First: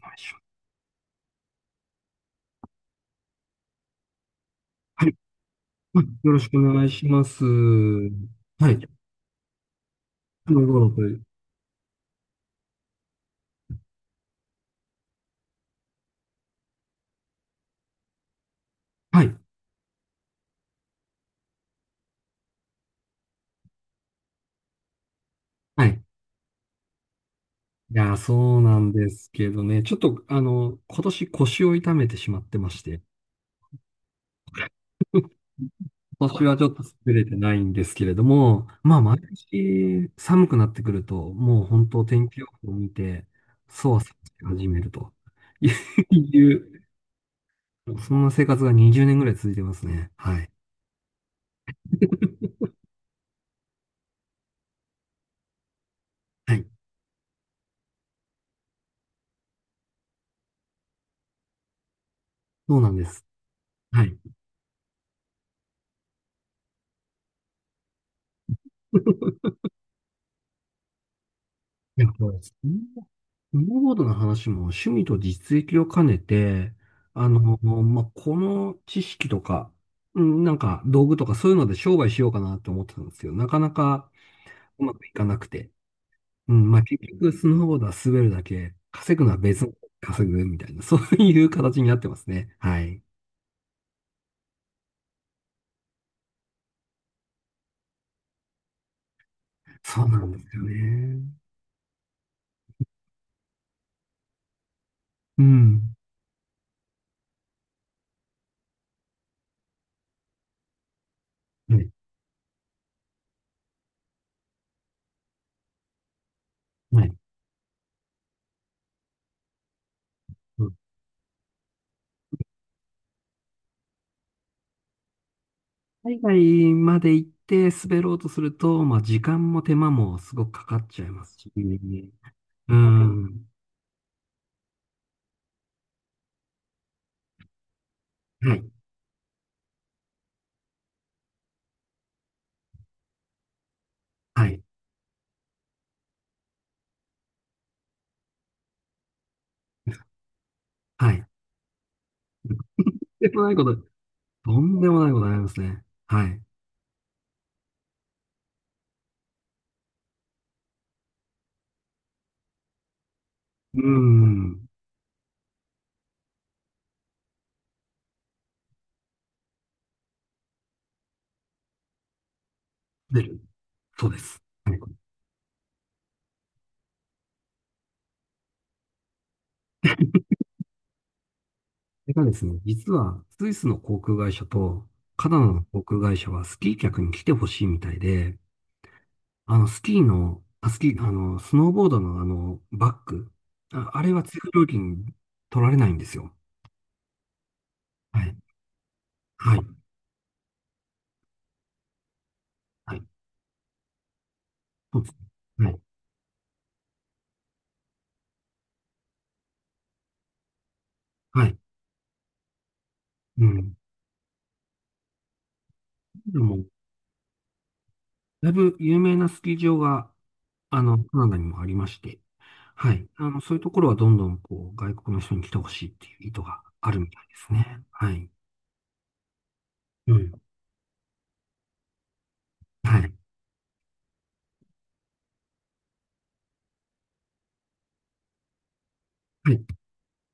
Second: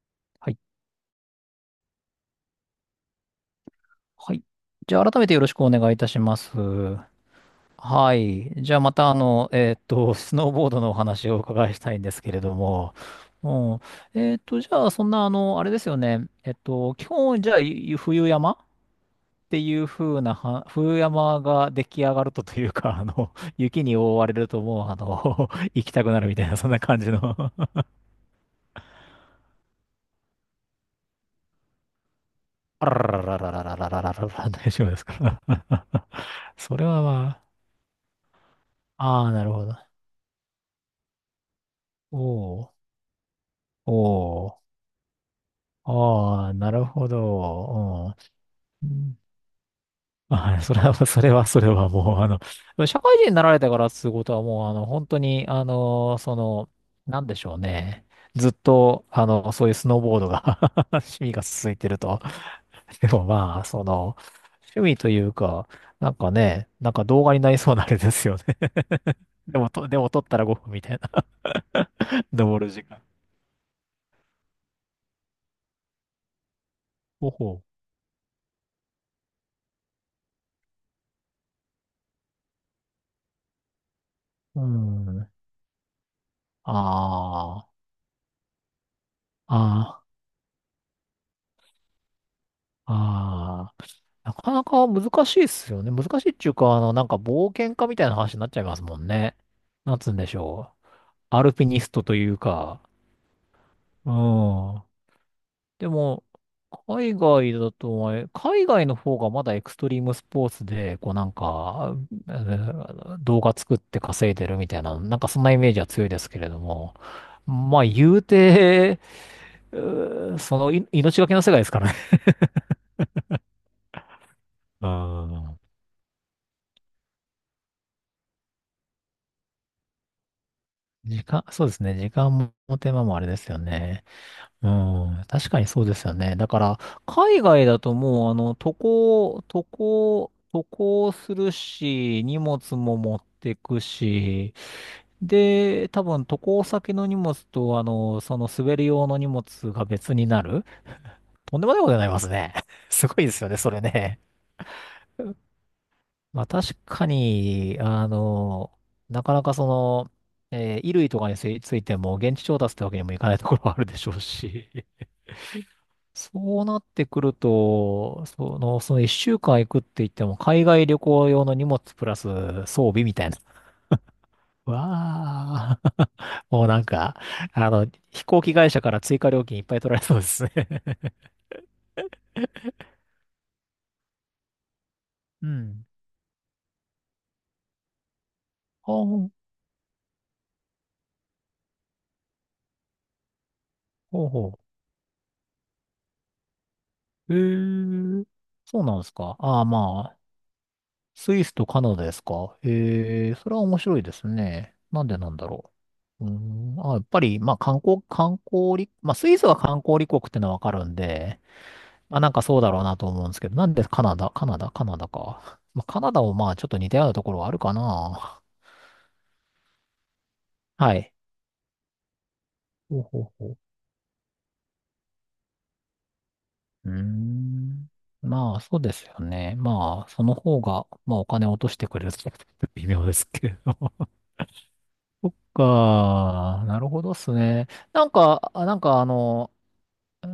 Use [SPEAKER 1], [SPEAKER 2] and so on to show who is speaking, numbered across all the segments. [SPEAKER 1] はい。
[SPEAKER 2] はい。はい、じゃあ、改めてよろしくお願いいたし
[SPEAKER 1] よ
[SPEAKER 2] ま
[SPEAKER 1] ろし
[SPEAKER 2] す。
[SPEAKER 1] くお願いします。は
[SPEAKER 2] はい。じゃあ、
[SPEAKER 1] い。
[SPEAKER 2] また、スノー
[SPEAKER 1] あう
[SPEAKER 2] ボー
[SPEAKER 1] ご
[SPEAKER 2] ド
[SPEAKER 1] ろ
[SPEAKER 2] のお
[SPEAKER 1] とい
[SPEAKER 2] 話をお伺いしたいんですけれども、うん。じゃあ、そんな、あれですよね。基本、じゃあ、冬山っ
[SPEAKER 1] はい。
[SPEAKER 2] ていう風なは、冬山が出来上がるというか、雪に覆われると、もう、行
[SPEAKER 1] は
[SPEAKER 2] き
[SPEAKER 1] い。
[SPEAKER 2] たくなるみたいな、そんな感じの。
[SPEAKER 1] いやー、そうなんですけどね。ちょっと、今年腰を痛めてしまってまし
[SPEAKER 2] あ
[SPEAKER 1] て、
[SPEAKER 2] ららららららららららら、大丈夫ですか？
[SPEAKER 1] 今年は ちょっ
[SPEAKER 2] そ
[SPEAKER 1] と
[SPEAKER 2] れは
[SPEAKER 1] 作れて
[SPEAKER 2] ま
[SPEAKER 1] ないんですけれども、まあ、毎
[SPEAKER 2] あ、ああ、なるほど。
[SPEAKER 1] 年寒くなってくると、もう本当
[SPEAKER 2] お
[SPEAKER 1] 天気予報
[SPEAKER 2] お。
[SPEAKER 1] を見て、そわそわし
[SPEAKER 2] お
[SPEAKER 1] 始
[SPEAKER 2] ー、
[SPEAKER 1] めると
[SPEAKER 2] あ
[SPEAKER 1] い
[SPEAKER 2] あ、なる
[SPEAKER 1] う、
[SPEAKER 2] ほど。
[SPEAKER 1] そんな生活が
[SPEAKER 2] う
[SPEAKER 1] 20
[SPEAKER 2] ん。
[SPEAKER 1] 年ぐらい続いてますね。はい。
[SPEAKER 2] あ、それは、それは、それはもう、社会人になられてからってことはもう、本当に、
[SPEAKER 1] はい。
[SPEAKER 2] なんでしょうね。ずっと、そういうスノーボードが 趣味が続いてると。
[SPEAKER 1] そうなん で
[SPEAKER 2] で
[SPEAKER 1] す。
[SPEAKER 2] もまあ、
[SPEAKER 1] はい。
[SPEAKER 2] 趣味というか、なんかね、なんか動画になりそうなあれですよね。でも撮ったら5分みたいな。
[SPEAKER 1] いや、そうです
[SPEAKER 2] 登る
[SPEAKER 1] ね。
[SPEAKER 2] 時間。
[SPEAKER 1] スノーボードの話も趣味と実益を兼ねて、
[SPEAKER 2] ほ
[SPEAKER 1] まあ、この知識とか、うん、なんか道具とかそういうので商売しようかなと思ってたんですけど、なかなか
[SPEAKER 2] う。う
[SPEAKER 1] うまくいか
[SPEAKER 2] ん。
[SPEAKER 1] なくて。うん、まあ、結局ス
[SPEAKER 2] ああ。
[SPEAKER 1] ノーボー
[SPEAKER 2] あ
[SPEAKER 1] ドは滑るだけ、稼ぐのは別の
[SPEAKER 2] あ。
[SPEAKER 1] 稼ぐみたいな、そういう形になってますね。はい。
[SPEAKER 2] ああ、なかなか難しいっすよね。難しいっていうか、なんか冒険家みたいな話になっちゃいますもんね。なん
[SPEAKER 1] そう
[SPEAKER 2] つうん
[SPEAKER 1] な
[SPEAKER 2] で
[SPEAKER 1] ん
[SPEAKER 2] し
[SPEAKER 1] ですよ
[SPEAKER 2] ょう。
[SPEAKER 1] ね。
[SPEAKER 2] アルピニストというか。うん。
[SPEAKER 1] う
[SPEAKER 2] で
[SPEAKER 1] ん。
[SPEAKER 2] も、海外だと、海外の方がまだエクストリームスポーツで、こうなん
[SPEAKER 1] はい。
[SPEAKER 2] か、動画作って稼いでるみたいな、なんかそんなイメージは強いですけれども。
[SPEAKER 1] はい。
[SPEAKER 2] まあ、言うて、うーそ
[SPEAKER 1] う
[SPEAKER 2] の
[SPEAKER 1] ん。
[SPEAKER 2] い命がけの世界ですからね。うん。
[SPEAKER 1] 海外まで行って滑ろうとすると、まあ、時間も手間もすごくかかっちゃいますし、
[SPEAKER 2] そうですね。時間
[SPEAKER 1] う
[SPEAKER 2] も手間もあれで
[SPEAKER 1] ん。
[SPEAKER 2] すよね。うん。確かにそうですよね。だから、海外だともう、
[SPEAKER 1] はい、
[SPEAKER 2] 渡航するし、荷物も持ってく
[SPEAKER 1] は
[SPEAKER 2] し、
[SPEAKER 1] い、
[SPEAKER 2] で、多分渡航先の荷物と、その滑り用の荷物が別になる。
[SPEAKER 1] はい。
[SPEAKER 2] とんでもないことになりますね。すごい
[SPEAKER 1] えっ
[SPEAKER 2] で
[SPEAKER 1] とんで
[SPEAKER 2] す
[SPEAKER 1] も
[SPEAKER 2] よ
[SPEAKER 1] ない
[SPEAKER 2] ね、
[SPEAKER 1] こ
[SPEAKER 2] そ
[SPEAKER 1] と、
[SPEAKER 2] れね。
[SPEAKER 1] とんでもないことになりますね。はい。
[SPEAKER 2] まあ確かに、なかなか衣類とかについついても現地調達ってわけにもいかないところは
[SPEAKER 1] う
[SPEAKER 2] あ
[SPEAKER 1] ー
[SPEAKER 2] るでしょう
[SPEAKER 1] ん。
[SPEAKER 2] し、そうなってくると、その一週間行くって言っても、海外旅行用の荷物プラス装備み
[SPEAKER 1] 出
[SPEAKER 2] たいな。
[SPEAKER 1] る。そうです。はい。こ
[SPEAKER 2] わあ、もうなんか、飛行機会社から追加料金いっぱい取られそうですね。
[SPEAKER 1] れがですね、実は、スイスの航空会社と、カナ ダ
[SPEAKER 2] う
[SPEAKER 1] の航
[SPEAKER 2] ん。
[SPEAKER 1] 空会社はスキー客に来てほしいみたいで、
[SPEAKER 2] ああ、ほ
[SPEAKER 1] あの、スキーの、あ、スキー、あの、スノーボードのバッグ、あれは
[SPEAKER 2] う
[SPEAKER 1] 追加
[SPEAKER 2] ほ
[SPEAKER 1] 料金取られないんですよ。
[SPEAKER 2] う。へ
[SPEAKER 1] は
[SPEAKER 2] え、
[SPEAKER 1] い。
[SPEAKER 2] そうなんですか。
[SPEAKER 1] は
[SPEAKER 2] あ
[SPEAKER 1] い。
[SPEAKER 2] あ、まあ、スイスとカナダですか、
[SPEAKER 1] はい。
[SPEAKER 2] ええ、それは面白いですね。
[SPEAKER 1] そう
[SPEAKER 2] なん
[SPEAKER 1] です
[SPEAKER 2] でなんだろ
[SPEAKER 1] ね。
[SPEAKER 2] う。うーん、あ、やっぱり、まあ観光、観光立、まあスイスは観光立国ってのはわかるんで、
[SPEAKER 1] はい。はい。
[SPEAKER 2] まあなんかそうだろうなと思うんです
[SPEAKER 1] う
[SPEAKER 2] けど、なん
[SPEAKER 1] ん。
[SPEAKER 2] でカナダ、カナダ、カナダか。まあカナダも
[SPEAKER 1] で
[SPEAKER 2] まあ
[SPEAKER 1] も、
[SPEAKER 2] ちょっと似たようなところはあるかな。
[SPEAKER 1] だいぶ有名なスキー場が
[SPEAKER 2] はい。
[SPEAKER 1] カナダにもありまして、は
[SPEAKER 2] ほう
[SPEAKER 1] い。
[SPEAKER 2] ほうほ
[SPEAKER 1] そう
[SPEAKER 2] う。
[SPEAKER 1] いうところはどんどん、外国の人に来てほしいっていう意図が
[SPEAKER 2] う
[SPEAKER 1] あ
[SPEAKER 2] ー
[SPEAKER 1] るみたいですね。
[SPEAKER 2] ん。
[SPEAKER 1] はい。
[SPEAKER 2] まあそうですよね。まあ
[SPEAKER 1] う
[SPEAKER 2] そ
[SPEAKER 1] ん。
[SPEAKER 2] の方が、まあお金を落としてくれるって微
[SPEAKER 1] は
[SPEAKER 2] 妙
[SPEAKER 1] い。
[SPEAKER 2] ですけれど。そっか、なるほどっすね。なんか、
[SPEAKER 1] はい。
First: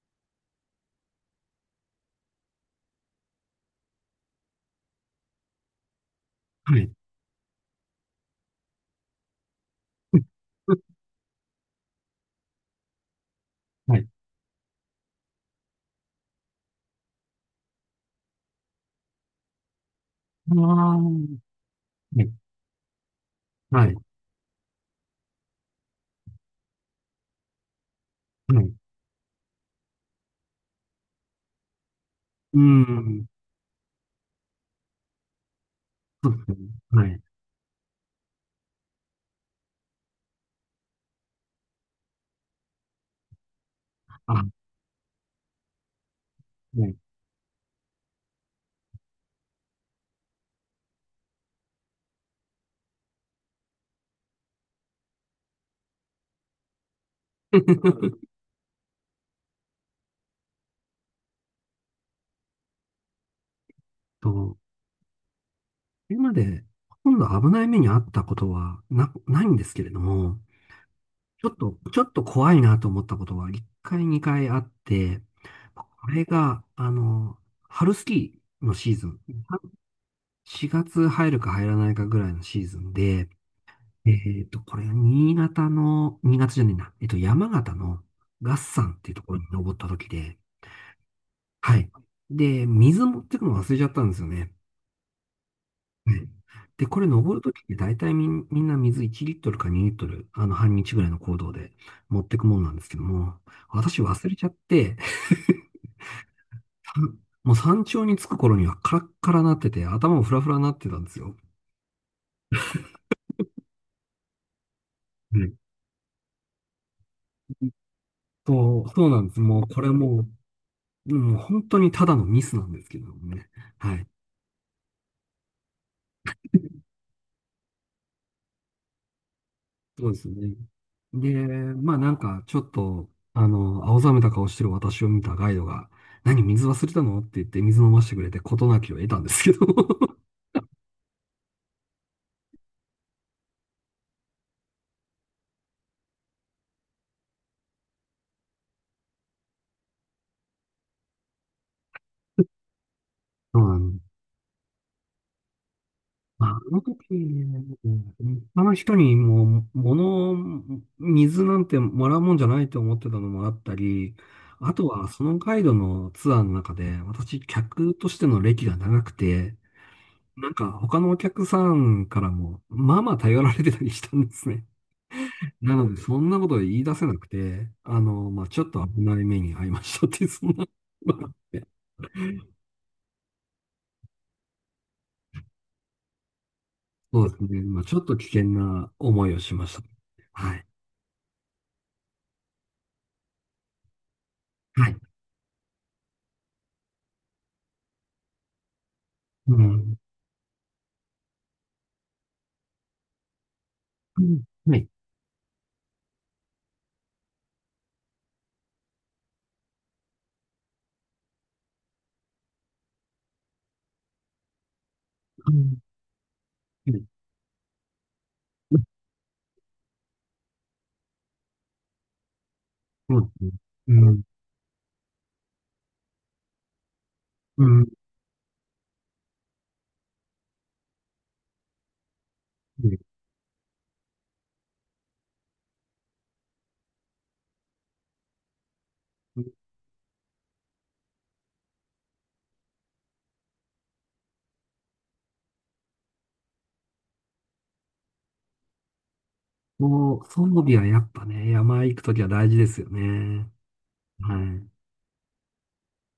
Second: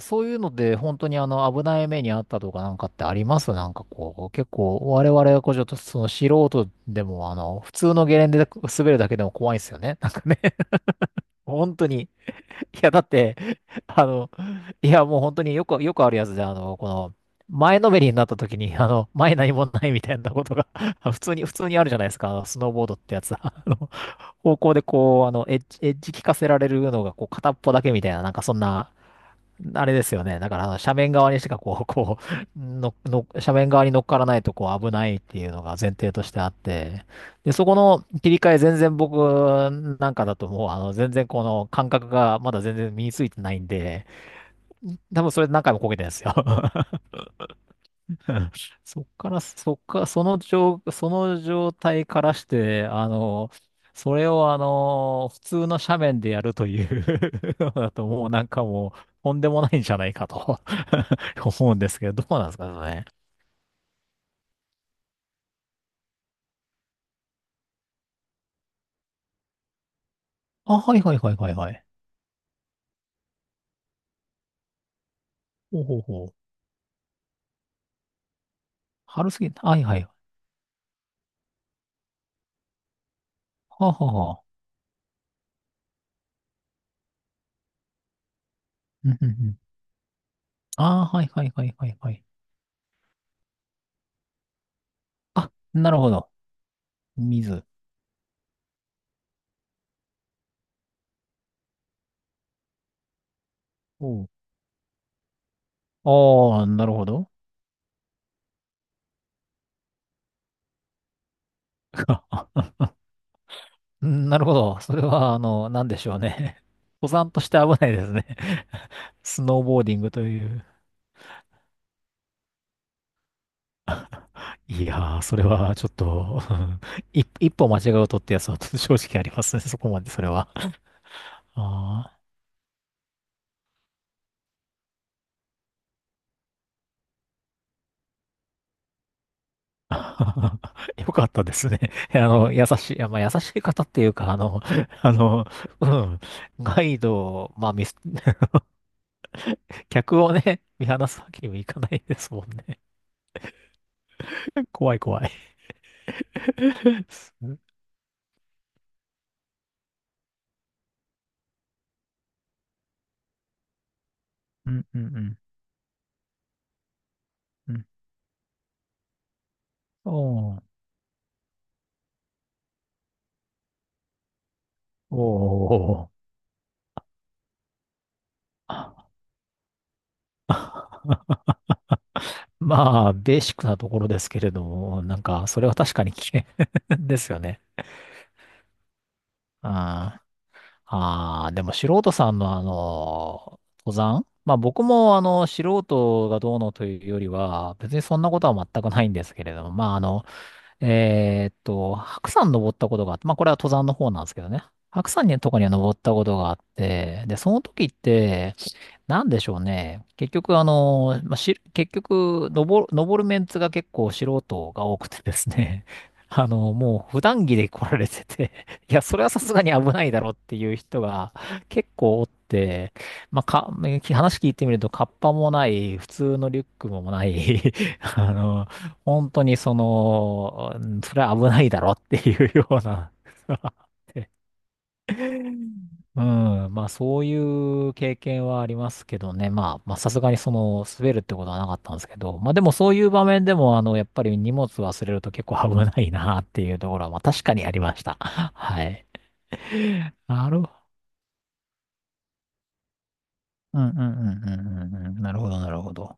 [SPEAKER 2] そういうので本当に危ない目にあったとかなんかってありますなんかこう、結構我々はこうちょっと素人
[SPEAKER 1] はい。
[SPEAKER 2] でも普通のゲレンデで滑るだけでも怖いですよね。なん
[SPEAKER 1] う
[SPEAKER 2] か
[SPEAKER 1] ん。
[SPEAKER 2] ね、本当に。いや、だって、
[SPEAKER 1] は
[SPEAKER 2] あ
[SPEAKER 1] い。
[SPEAKER 2] の、いやもう本当によくあるやつで、前のめりになった時に、前何もないみたいなこ
[SPEAKER 1] あ
[SPEAKER 2] とが
[SPEAKER 1] あ、
[SPEAKER 2] 普通
[SPEAKER 1] は
[SPEAKER 2] に、普通にあるじゃないです
[SPEAKER 1] い。
[SPEAKER 2] か、あのスノーボードってやつは。あ
[SPEAKER 1] は
[SPEAKER 2] の
[SPEAKER 1] い。
[SPEAKER 2] 方向でこう、エッジ効かせられるのが、こう、片っぽだけみたいな、なんかそん
[SPEAKER 1] はい。
[SPEAKER 2] な、あれですよね。だから、斜面側にしかこう、こ
[SPEAKER 1] う
[SPEAKER 2] う、
[SPEAKER 1] ん。
[SPEAKER 2] 斜面側に乗っからないと、こう、危ないっていうのが前提と
[SPEAKER 1] そ
[SPEAKER 2] し
[SPEAKER 1] う
[SPEAKER 2] て
[SPEAKER 1] で
[SPEAKER 2] あ
[SPEAKER 1] す
[SPEAKER 2] っ
[SPEAKER 1] ね。
[SPEAKER 2] て、
[SPEAKER 1] はい。
[SPEAKER 2] で、そこの切り替え、全然僕なんかだともう、全然この感覚がまだ全然身についてないんで、
[SPEAKER 1] あ、は
[SPEAKER 2] 多分それ何回もこけてるんですよ。
[SPEAKER 1] い。
[SPEAKER 2] そっから、そっか、その状態からして、それを普通の斜面でやるという のだと もうなんかもう、とんでもないんじゃないかと 思うんですけど、どうなんですかね。
[SPEAKER 1] と、今まで、ほとんど危ない目に遭ったことはないんですけれども、
[SPEAKER 2] あ、はいはいはい
[SPEAKER 1] ちょ
[SPEAKER 2] はい
[SPEAKER 1] っ
[SPEAKER 2] は
[SPEAKER 1] と、
[SPEAKER 2] い。
[SPEAKER 1] ちょっと怖いなと思ったことは、1回、2回あって、
[SPEAKER 2] ほう
[SPEAKER 1] こ
[SPEAKER 2] ほう
[SPEAKER 1] れ
[SPEAKER 2] ほう。
[SPEAKER 1] が、春スキーのシーズン、
[SPEAKER 2] 春すぎ、はいはい。は
[SPEAKER 1] 4月入るか入らないかぐらいのシーズンで、
[SPEAKER 2] あ、はあはあ。
[SPEAKER 1] これ、新潟の、新潟じゃねえな、山形の月山って
[SPEAKER 2] う
[SPEAKER 1] いう
[SPEAKER 2] ん
[SPEAKER 1] と
[SPEAKER 2] うんう
[SPEAKER 1] ころに
[SPEAKER 2] ん。
[SPEAKER 1] 登った時で、
[SPEAKER 2] ああ、はいはいはい
[SPEAKER 1] は
[SPEAKER 2] は
[SPEAKER 1] い。
[SPEAKER 2] いはい。
[SPEAKER 1] で、水持ってくの忘れちゃったんですよね。
[SPEAKER 2] あ、なるほ
[SPEAKER 1] はい。
[SPEAKER 2] ど。
[SPEAKER 1] で、これ登るとき
[SPEAKER 2] 水。
[SPEAKER 1] って大体みんな水1リットルか2リットル、半日ぐらいの行動で持ってくもんなんですけども、私
[SPEAKER 2] お
[SPEAKER 1] 忘
[SPEAKER 2] う。
[SPEAKER 1] れちゃって、
[SPEAKER 2] ああ、なるほ ど。
[SPEAKER 1] もう山頂に着く頃にはカラッカラなってて、頭もフラフラなってたんですよ。
[SPEAKER 2] うん、なるほど。それは、
[SPEAKER 1] うん。
[SPEAKER 2] なんでしょうね。登山として危ないですね。
[SPEAKER 1] そうな んです。
[SPEAKER 2] スノ
[SPEAKER 1] も
[SPEAKER 2] ー
[SPEAKER 1] う、
[SPEAKER 2] ボーディングという。
[SPEAKER 1] もう本当にただのミスなんですけどもね。はい。
[SPEAKER 2] いやー、それはちょっと、うん、一歩間違うとってやつは正直ありますね。そこま
[SPEAKER 1] そ
[SPEAKER 2] で、
[SPEAKER 1] うで
[SPEAKER 2] そ
[SPEAKER 1] す
[SPEAKER 2] れは。
[SPEAKER 1] ね。で、まあ
[SPEAKER 2] あ
[SPEAKER 1] なんかちょっと、青ざめた顔してる私を見たガイドが、何、水忘れたのって言って水飲ませてくれて事なきを得たんですけど。
[SPEAKER 2] あ。よかったですね。優しい、いやまあ、優しい方っていうか、あの、うん、ガイドを、まあ、ミス、客をね、見放すわけにもいかないですもんね。
[SPEAKER 1] そうなん
[SPEAKER 2] 怖い怖い。
[SPEAKER 1] まあ、あの 時
[SPEAKER 2] うん
[SPEAKER 1] ね、あの人にもう、水なんてもらうもんじゃないと思ってたのもあったり、
[SPEAKER 2] う
[SPEAKER 1] あ
[SPEAKER 2] ん
[SPEAKER 1] と
[SPEAKER 2] う
[SPEAKER 1] はその
[SPEAKER 2] ん。
[SPEAKER 1] ガイドのツアーの中で、私、
[SPEAKER 2] うん。
[SPEAKER 1] 客としての歴が長くて、なん
[SPEAKER 2] お
[SPEAKER 1] か他のお客さんからも、まあまあ頼られてたりしたんですね。
[SPEAKER 2] お
[SPEAKER 1] なので、そ
[SPEAKER 2] ー。
[SPEAKER 1] んなこと言い出せなくて、まあ、ちょっと危ない目に遭いましたっていう、そんな、まああっ て、
[SPEAKER 2] まあ、ベーシックなところですけれども、なんか、それは確かに危険 で
[SPEAKER 1] そう
[SPEAKER 2] す
[SPEAKER 1] で
[SPEAKER 2] よ
[SPEAKER 1] すね。
[SPEAKER 2] ね。
[SPEAKER 1] まあ、ちょっと危険な思いをしました。
[SPEAKER 2] あ
[SPEAKER 1] はい。
[SPEAKER 2] ーあー、でも素人さんの登山、まあ僕
[SPEAKER 1] はい。
[SPEAKER 2] も素人がどうのというよりは、別にそんなことは全くないんですけ
[SPEAKER 1] う
[SPEAKER 2] れども、まあ
[SPEAKER 1] ん。
[SPEAKER 2] 白山登ったことがあって、まあこれは登山の方
[SPEAKER 1] う
[SPEAKER 2] なんですけ
[SPEAKER 1] ん。
[SPEAKER 2] どね。
[SPEAKER 1] はい。
[SPEAKER 2] 白山にとかには登ったことがあって、で、その時って、なんでしょうね。結局、まあ、結局、登るメンツが結構素人が多くてです
[SPEAKER 1] うん。
[SPEAKER 2] ね。
[SPEAKER 1] はい。
[SPEAKER 2] もう普段着で来られてて、いや、それはさすがに危ないだろうっていう人が結構おって、
[SPEAKER 1] そうで
[SPEAKER 2] まあ、
[SPEAKER 1] すね。うん。
[SPEAKER 2] 話聞いてみると、カッパもない、普通のリュックもない、
[SPEAKER 1] うん。
[SPEAKER 2] あの、本当にうんそれは危ないだろうっていうような、
[SPEAKER 1] う
[SPEAKER 2] うん。まあ、そういう経験はありますけど
[SPEAKER 1] ん。
[SPEAKER 2] ね。まあ、まあ、さすがに滑るってことはなかったんですけど。まあ、でもそういう場面でも、やっぱり荷物忘れると結構危ないなっていうところは、まあ、確かにありました。はい。
[SPEAKER 1] もう、装
[SPEAKER 2] なるほ
[SPEAKER 1] 備は
[SPEAKER 2] ど。
[SPEAKER 1] やっぱね、山行くときは大事ですよね。
[SPEAKER 2] うんうんう
[SPEAKER 1] は
[SPEAKER 2] ん
[SPEAKER 1] い。
[SPEAKER 2] うんうんうん。なるほど、なるほど。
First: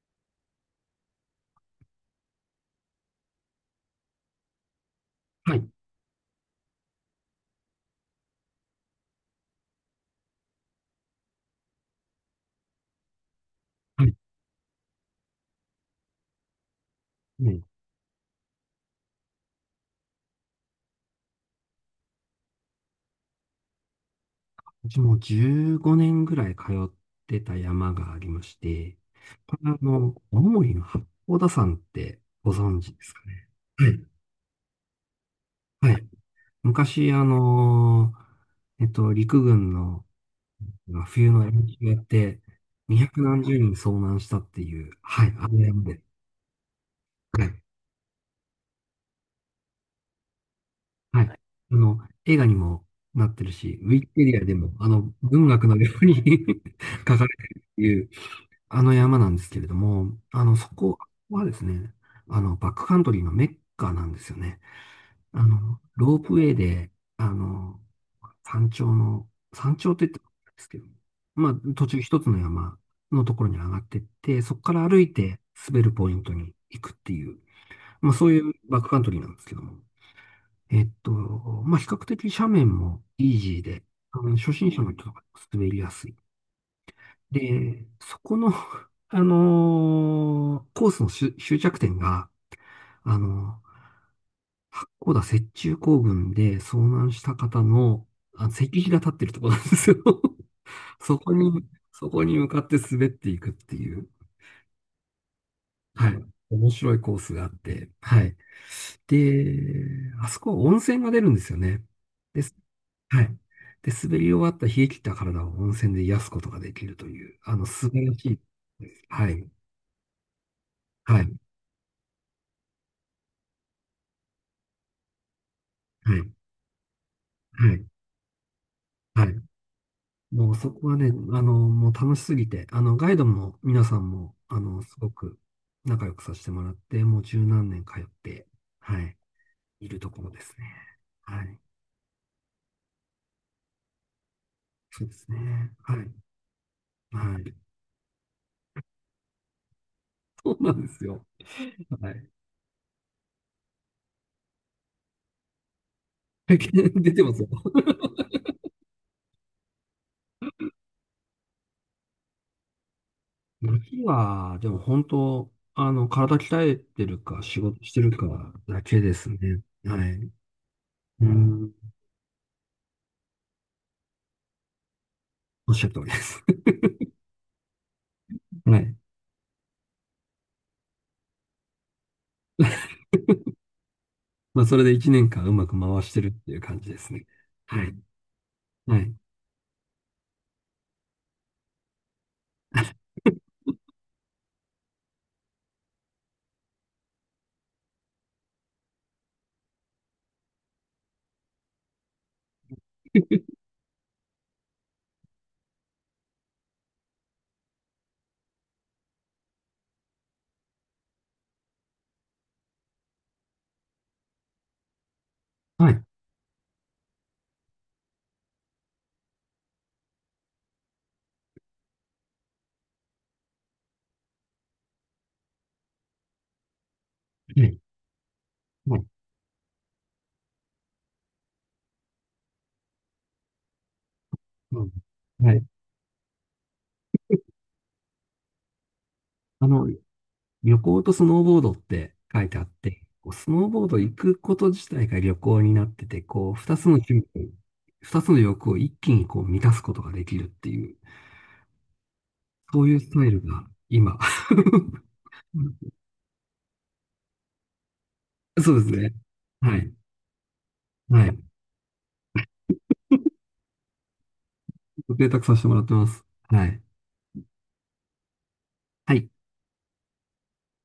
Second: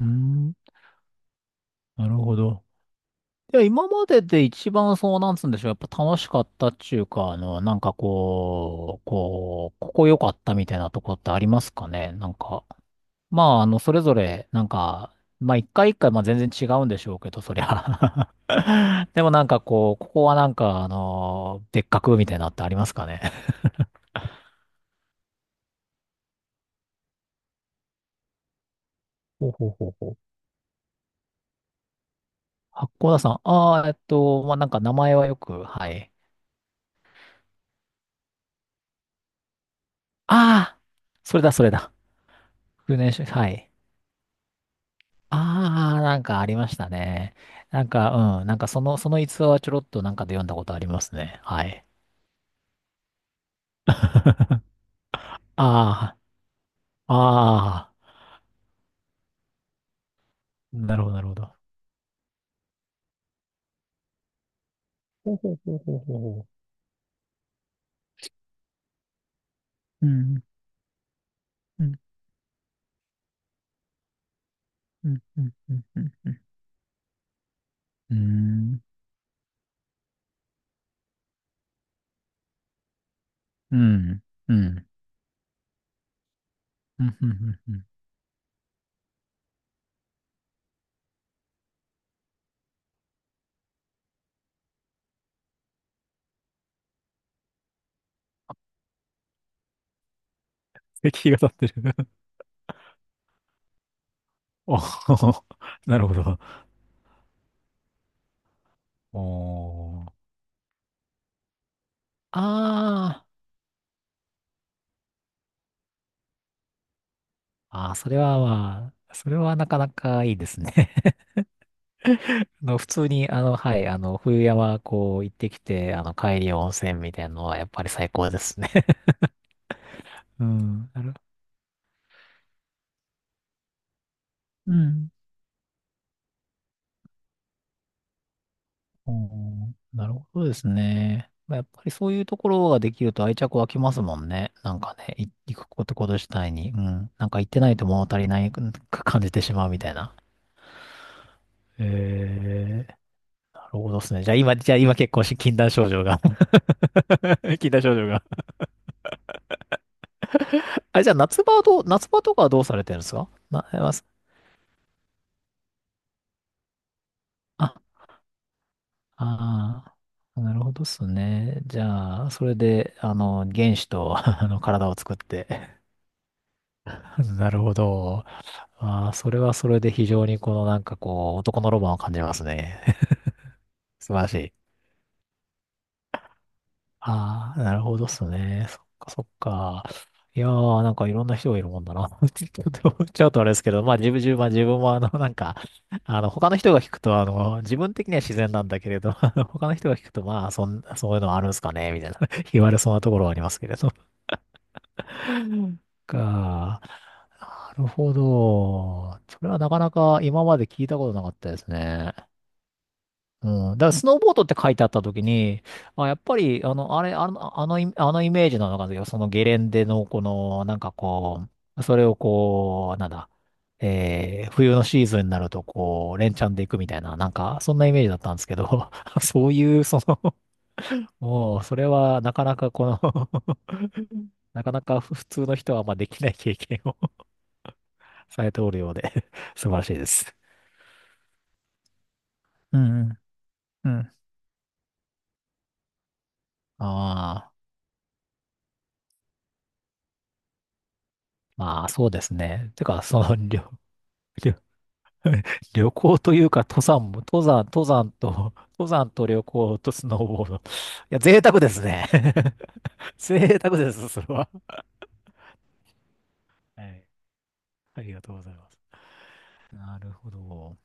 [SPEAKER 2] うん。なるほど。いや、今までで一番そう、なんつうん
[SPEAKER 1] は
[SPEAKER 2] でし
[SPEAKER 1] い。
[SPEAKER 2] ょう。やっぱ楽しかったっていうか、なんかこう、ここ良かったみたいなとこってありますかね。なんか。まあ、それ
[SPEAKER 1] は
[SPEAKER 2] ぞ
[SPEAKER 1] い。
[SPEAKER 2] れ、なんか、まあ、一回一回、まあ、全然違うんでしょうけど、
[SPEAKER 1] は
[SPEAKER 2] そり
[SPEAKER 1] い。
[SPEAKER 2] ゃ。でもなんかこう、ここはなんか、でっかくみたいなのってありますかね。
[SPEAKER 1] 私もう15年ぐらい通ってた山がありまして、
[SPEAKER 2] ほう
[SPEAKER 1] こ
[SPEAKER 2] ほ
[SPEAKER 1] れ
[SPEAKER 2] うほうほう。
[SPEAKER 1] 青森の八甲田山ってご存
[SPEAKER 2] 八
[SPEAKER 1] 知で
[SPEAKER 2] 甲
[SPEAKER 1] す
[SPEAKER 2] 田
[SPEAKER 1] か
[SPEAKER 2] 山。
[SPEAKER 1] ね。
[SPEAKER 2] ああ、
[SPEAKER 1] はい。
[SPEAKER 2] まあ、なんか名前はよく、は
[SPEAKER 1] はい。
[SPEAKER 2] い。
[SPEAKER 1] 昔、陸軍の
[SPEAKER 2] ああ、
[SPEAKER 1] 冬
[SPEAKER 2] それ
[SPEAKER 1] の
[SPEAKER 2] だ、そ
[SPEAKER 1] 演
[SPEAKER 2] れ
[SPEAKER 1] 習
[SPEAKER 2] だ。
[SPEAKER 1] やって、二
[SPEAKER 2] 訓練
[SPEAKER 1] 百
[SPEAKER 2] 所、
[SPEAKER 1] 何
[SPEAKER 2] は
[SPEAKER 1] 十
[SPEAKER 2] い。
[SPEAKER 1] 人遭難したっていう、はい、あの山
[SPEAKER 2] あ
[SPEAKER 1] で。
[SPEAKER 2] あ、なんかありましたね。
[SPEAKER 1] はい。
[SPEAKER 2] なんか、うん、なんかその逸話はちょろっとなんかで読んだことあります
[SPEAKER 1] はい。
[SPEAKER 2] ね。はい。
[SPEAKER 1] の、映画にもなってるし、ウィキペディアで も、文学のように
[SPEAKER 2] ああ、
[SPEAKER 1] 書かれてるっ
[SPEAKER 2] あ
[SPEAKER 1] てい、あの山なんですけれども、そ
[SPEAKER 2] あ、な
[SPEAKER 1] こ
[SPEAKER 2] るほど、なるほ
[SPEAKER 1] はで
[SPEAKER 2] ど。
[SPEAKER 1] すね、バックカントリーのメッカなんですよね。
[SPEAKER 2] ほうほうほうほう
[SPEAKER 1] ロープウ
[SPEAKER 2] ほ
[SPEAKER 1] ェイ
[SPEAKER 2] う、
[SPEAKER 1] で、あの、山頂の、山頂っ
[SPEAKER 2] う
[SPEAKER 1] て言ってもい
[SPEAKER 2] ん、
[SPEAKER 1] いんですけど、まあ、
[SPEAKER 2] う
[SPEAKER 1] 途
[SPEAKER 2] ん、
[SPEAKER 1] 中一つの山のところに上がってって、そこから歩
[SPEAKER 2] う
[SPEAKER 1] い
[SPEAKER 2] ん、
[SPEAKER 1] て
[SPEAKER 2] うん、う
[SPEAKER 1] 滑
[SPEAKER 2] ん、
[SPEAKER 1] るポイン
[SPEAKER 2] う
[SPEAKER 1] ト
[SPEAKER 2] ん、
[SPEAKER 1] に行くっていう、まあ、
[SPEAKER 2] う
[SPEAKER 1] そういうバ
[SPEAKER 2] ん、
[SPEAKER 1] ックカントリーなんですけども。えっと、まあ、比較的斜面もイージー
[SPEAKER 2] う
[SPEAKER 1] で、
[SPEAKER 2] ん、
[SPEAKER 1] 初
[SPEAKER 2] うん、うん、う
[SPEAKER 1] 心者
[SPEAKER 2] ん、
[SPEAKER 1] の人とか滑りやすい。
[SPEAKER 2] うん、う
[SPEAKER 1] で、
[SPEAKER 2] ん、
[SPEAKER 1] そこの、コースの終着点が、あのー八甲田雪中行軍で遭難した方の、石碑が立ってるところなんですよ。
[SPEAKER 2] 石
[SPEAKER 1] そ
[SPEAKER 2] 碑
[SPEAKER 1] こ
[SPEAKER 2] が立っ
[SPEAKER 1] に、
[SPEAKER 2] てる
[SPEAKER 1] そこに向かって滑っていくっていう、
[SPEAKER 2] おー、なる
[SPEAKER 1] は
[SPEAKER 2] ほ
[SPEAKER 1] い、
[SPEAKER 2] ど。
[SPEAKER 1] 面白いコースがあって、はい。で、
[SPEAKER 2] おー。
[SPEAKER 1] あそこは温泉が出るんですよね。です、は
[SPEAKER 2] あ
[SPEAKER 1] い。で、滑り終わった冷え切った体を温泉で癒すことができるという、
[SPEAKER 2] ー、
[SPEAKER 1] 素
[SPEAKER 2] あー、
[SPEAKER 1] 晴
[SPEAKER 2] そ
[SPEAKER 1] ら
[SPEAKER 2] れ
[SPEAKER 1] し
[SPEAKER 2] は
[SPEAKER 1] いで
[SPEAKER 2] ま
[SPEAKER 1] す。
[SPEAKER 2] あ、
[SPEAKER 1] は
[SPEAKER 2] それ
[SPEAKER 1] い。
[SPEAKER 2] はなかなかいいですね。
[SPEAKER 1] はい。
[SPEAKER 2] 普通に、はい、冬山、こう、行ってきて、
[SPEAKER 1] はい、
[SPEAKER 2] 帰り温泉みたいなのは、やっ
[SPEAKER 1] は
[SPEAKER 2] ぱ
[SPEAKER 1] い、
[SPEAKER 2] り最高ですね。
[SPEAKER 1] はい。
[SPEAKER 2] う
[SPEAKER 1] もうそこ
[SPEAKER 2] ん、
[SPEAKER 1] は
[SPEAKER 2] な
[SPEAKER 1] ね、
[SPEAKER 2] る、
[SPEAKER 1] もう楽しすぎて、ガイドも皆さんも、
[SPEAKER 2] う
[SPEAKER 1] すご
[SPEAKER 2] ん。
[SPEAKER 1] く仲良くさせてもらって、もう十何年通って、はい、
[SPEAKER 2] おー、
[SPEAKER 1] いる
[SPEAKER 2] な
[SPEAKER 1] と
[SPEAKER 2] る
[SPEAKER 1] ころで
[SPEAKER 2] ほどで
[SPEAKER 1] すね。
[SPEAKER 2] すね。
[SPEAKER 1] は
[SPEAKER 2] まあ、
[SPEAKER 1] い、
[SPEAKER 2] やっぱりそういうところができると愛着湧きますもんね。なんか
[SPEAKER 1] そうで
[SPEAKER 2] ね、
[SPEAKER 1] すね。
[SPEAKER 2] 行くこと
[SPEAKER 1] は
[SPEAKER 2] こ
[SPEAKER 1] い、
[SPEAKER 2] と自体に。うん。なん
[SPEAKER 1] は
[SPEAKER 2] か行っ
[SPEAKER 1] い。
[SPEAKER 2] て ないと物足りなく感じてしまうみたいな。
[SPEAKER 1] そうなんですよ。
[SPEAKER 2] え
[SPEAKER 1] はい。
[SPEAKER 2] ー、なるほどですね。じゃあ今結構し、禁断症状が。
[SPEAKER 1] 出てますよ。
[SPEAKER 2] 禁断症状がじゃあ夏場とかはどうされてるんですかな、
[SPEAKER 1] 次は、でも本当、体鍛えてるか、仕事し
[SPEAKER 2] あ
[SPEAKER 1] てるかだけですね。はい。
[SPEAKER 2] あー、なるほどっす
[SPEAKER 1] う
[SPEAKER 2] ね。
[SPEAKER 1] ん、
[SPEAKER 2] じゃあ、それで、あの、原子と あの、体を作って。
[SPEAKER 1] おっしゃる通りです。
[SPEAKER 2] なるほど。
[SPEAKER 1] はい。
[SPEAKER 2] ああ、それはそれで非常にこのなんかこう、男のロマンを感じますね。素晴らしい。
[SPEAKER 1] まあ、それで1年間うまく回してるっていう感じですね。
[SPEAKER 2] ああ、なる
[SPEAKER 1] はい。
[SPEAKER 2] ほどっすね。そっ
[SPEAKER 1] は
[SPEAKER 2] か
[SPEAKER 1] い。
[SPEAKER 2] そっか。いやー、なんかいろんな人がいるもんだな。ちょっと思っちゃうとあれですけど、まあ自分もあの、なんか、あの、他の人が聞くと、あの、自分的には自然なんだけれど、あの他の人が聞くと、まあ、そういうのあるんすかね、みたいな、言われそうなところはありますけれど。か、なるほど。それはなかなか今まで聞いたことなかったですね。うん、だからスノーボードって書いてあった時に、
[SPEAKER 1] はい。
[SPEAKER 2] あ、やっぱり、あの、あれ、あの、あのイ、あのイメージなのかな、そのゲレンデの、この、なんかこう、それをこう、なんだ、えー、冬のシーズンになると、こう、連チャンで行くみたいな、なんか、そんなイメージだったんですけど、
[SPEAKER 1] はい。
[SPEAKER 2] そういう、その、もう、それは、なかなかこの なか
[SPEAKER 1] は
[SPEAKER 2] な
[SPEAKER 1] い。
[SPEAKER 2] か普通
[SPEAKER 1] うん。は
[SPEAKER 2] の
[SPEAKER 1] い。
[SPEAKER 2] 人は、まあ、できない経験を されておるようで
[SPEAKER 1] あ
[SPEAKER 2] 素晴ら
[SPEAKER 1] の、
[SPEAKER 2] しいです。
[SPEAKER 1] 旅行とスノーボードって書いてあっ
[SPEAKER 2] うんう
[SPEAKER 1] て、こうスノーボー
[SPEAKER 2] ん。う
[SPEAKER 1] ド
[SPEAKER 2] ん。
[SPEAKER 1] 行くこと自体が旅行になってて、こう、二つの趣味、
[SPEAKER 2] ああ、
[SPEAKER 1] 二つの欲を一気にこう満たすことができるっていう、
[SPEAKER 2] まあ、そうですね。
[SPEAKER 1] そ
[SPEAKER 2] て
[SPEAKER 1] ういう
[SPEAKER 2] か、
[SPEAKER 1] ス
[SPEAKER 2] そ
[SPEAKER 1] タイ
[SPEAKER 2] の、
[SPEAKER 1] ルが今。
[SPEAKER 2] 旅 行というか、登山と、
[SPEAKER 1] そ う
[SPEAKER 2] 登
[SPEAKER 1] で
[SPEAKER 2] 山
[SPEAKER 1] すね。
[SPEAKER 2] と旅
[SPEAKER 1] は
[SPEAKER 2] 行と
[SPEAKER 1] い。
[SPEAKER 2] スノーボード。いや、
[SPEAKER 1] はい。
[SPEAKER 2] 贅沢ですね。贅沢です、それは。
[SPEAKER 1] ご提託させてもらってます。はい。
[SPEAKER 2] はい。ありがとうございます。
[SPEAKER 1] はい
[SPEAKER 2] なるほど。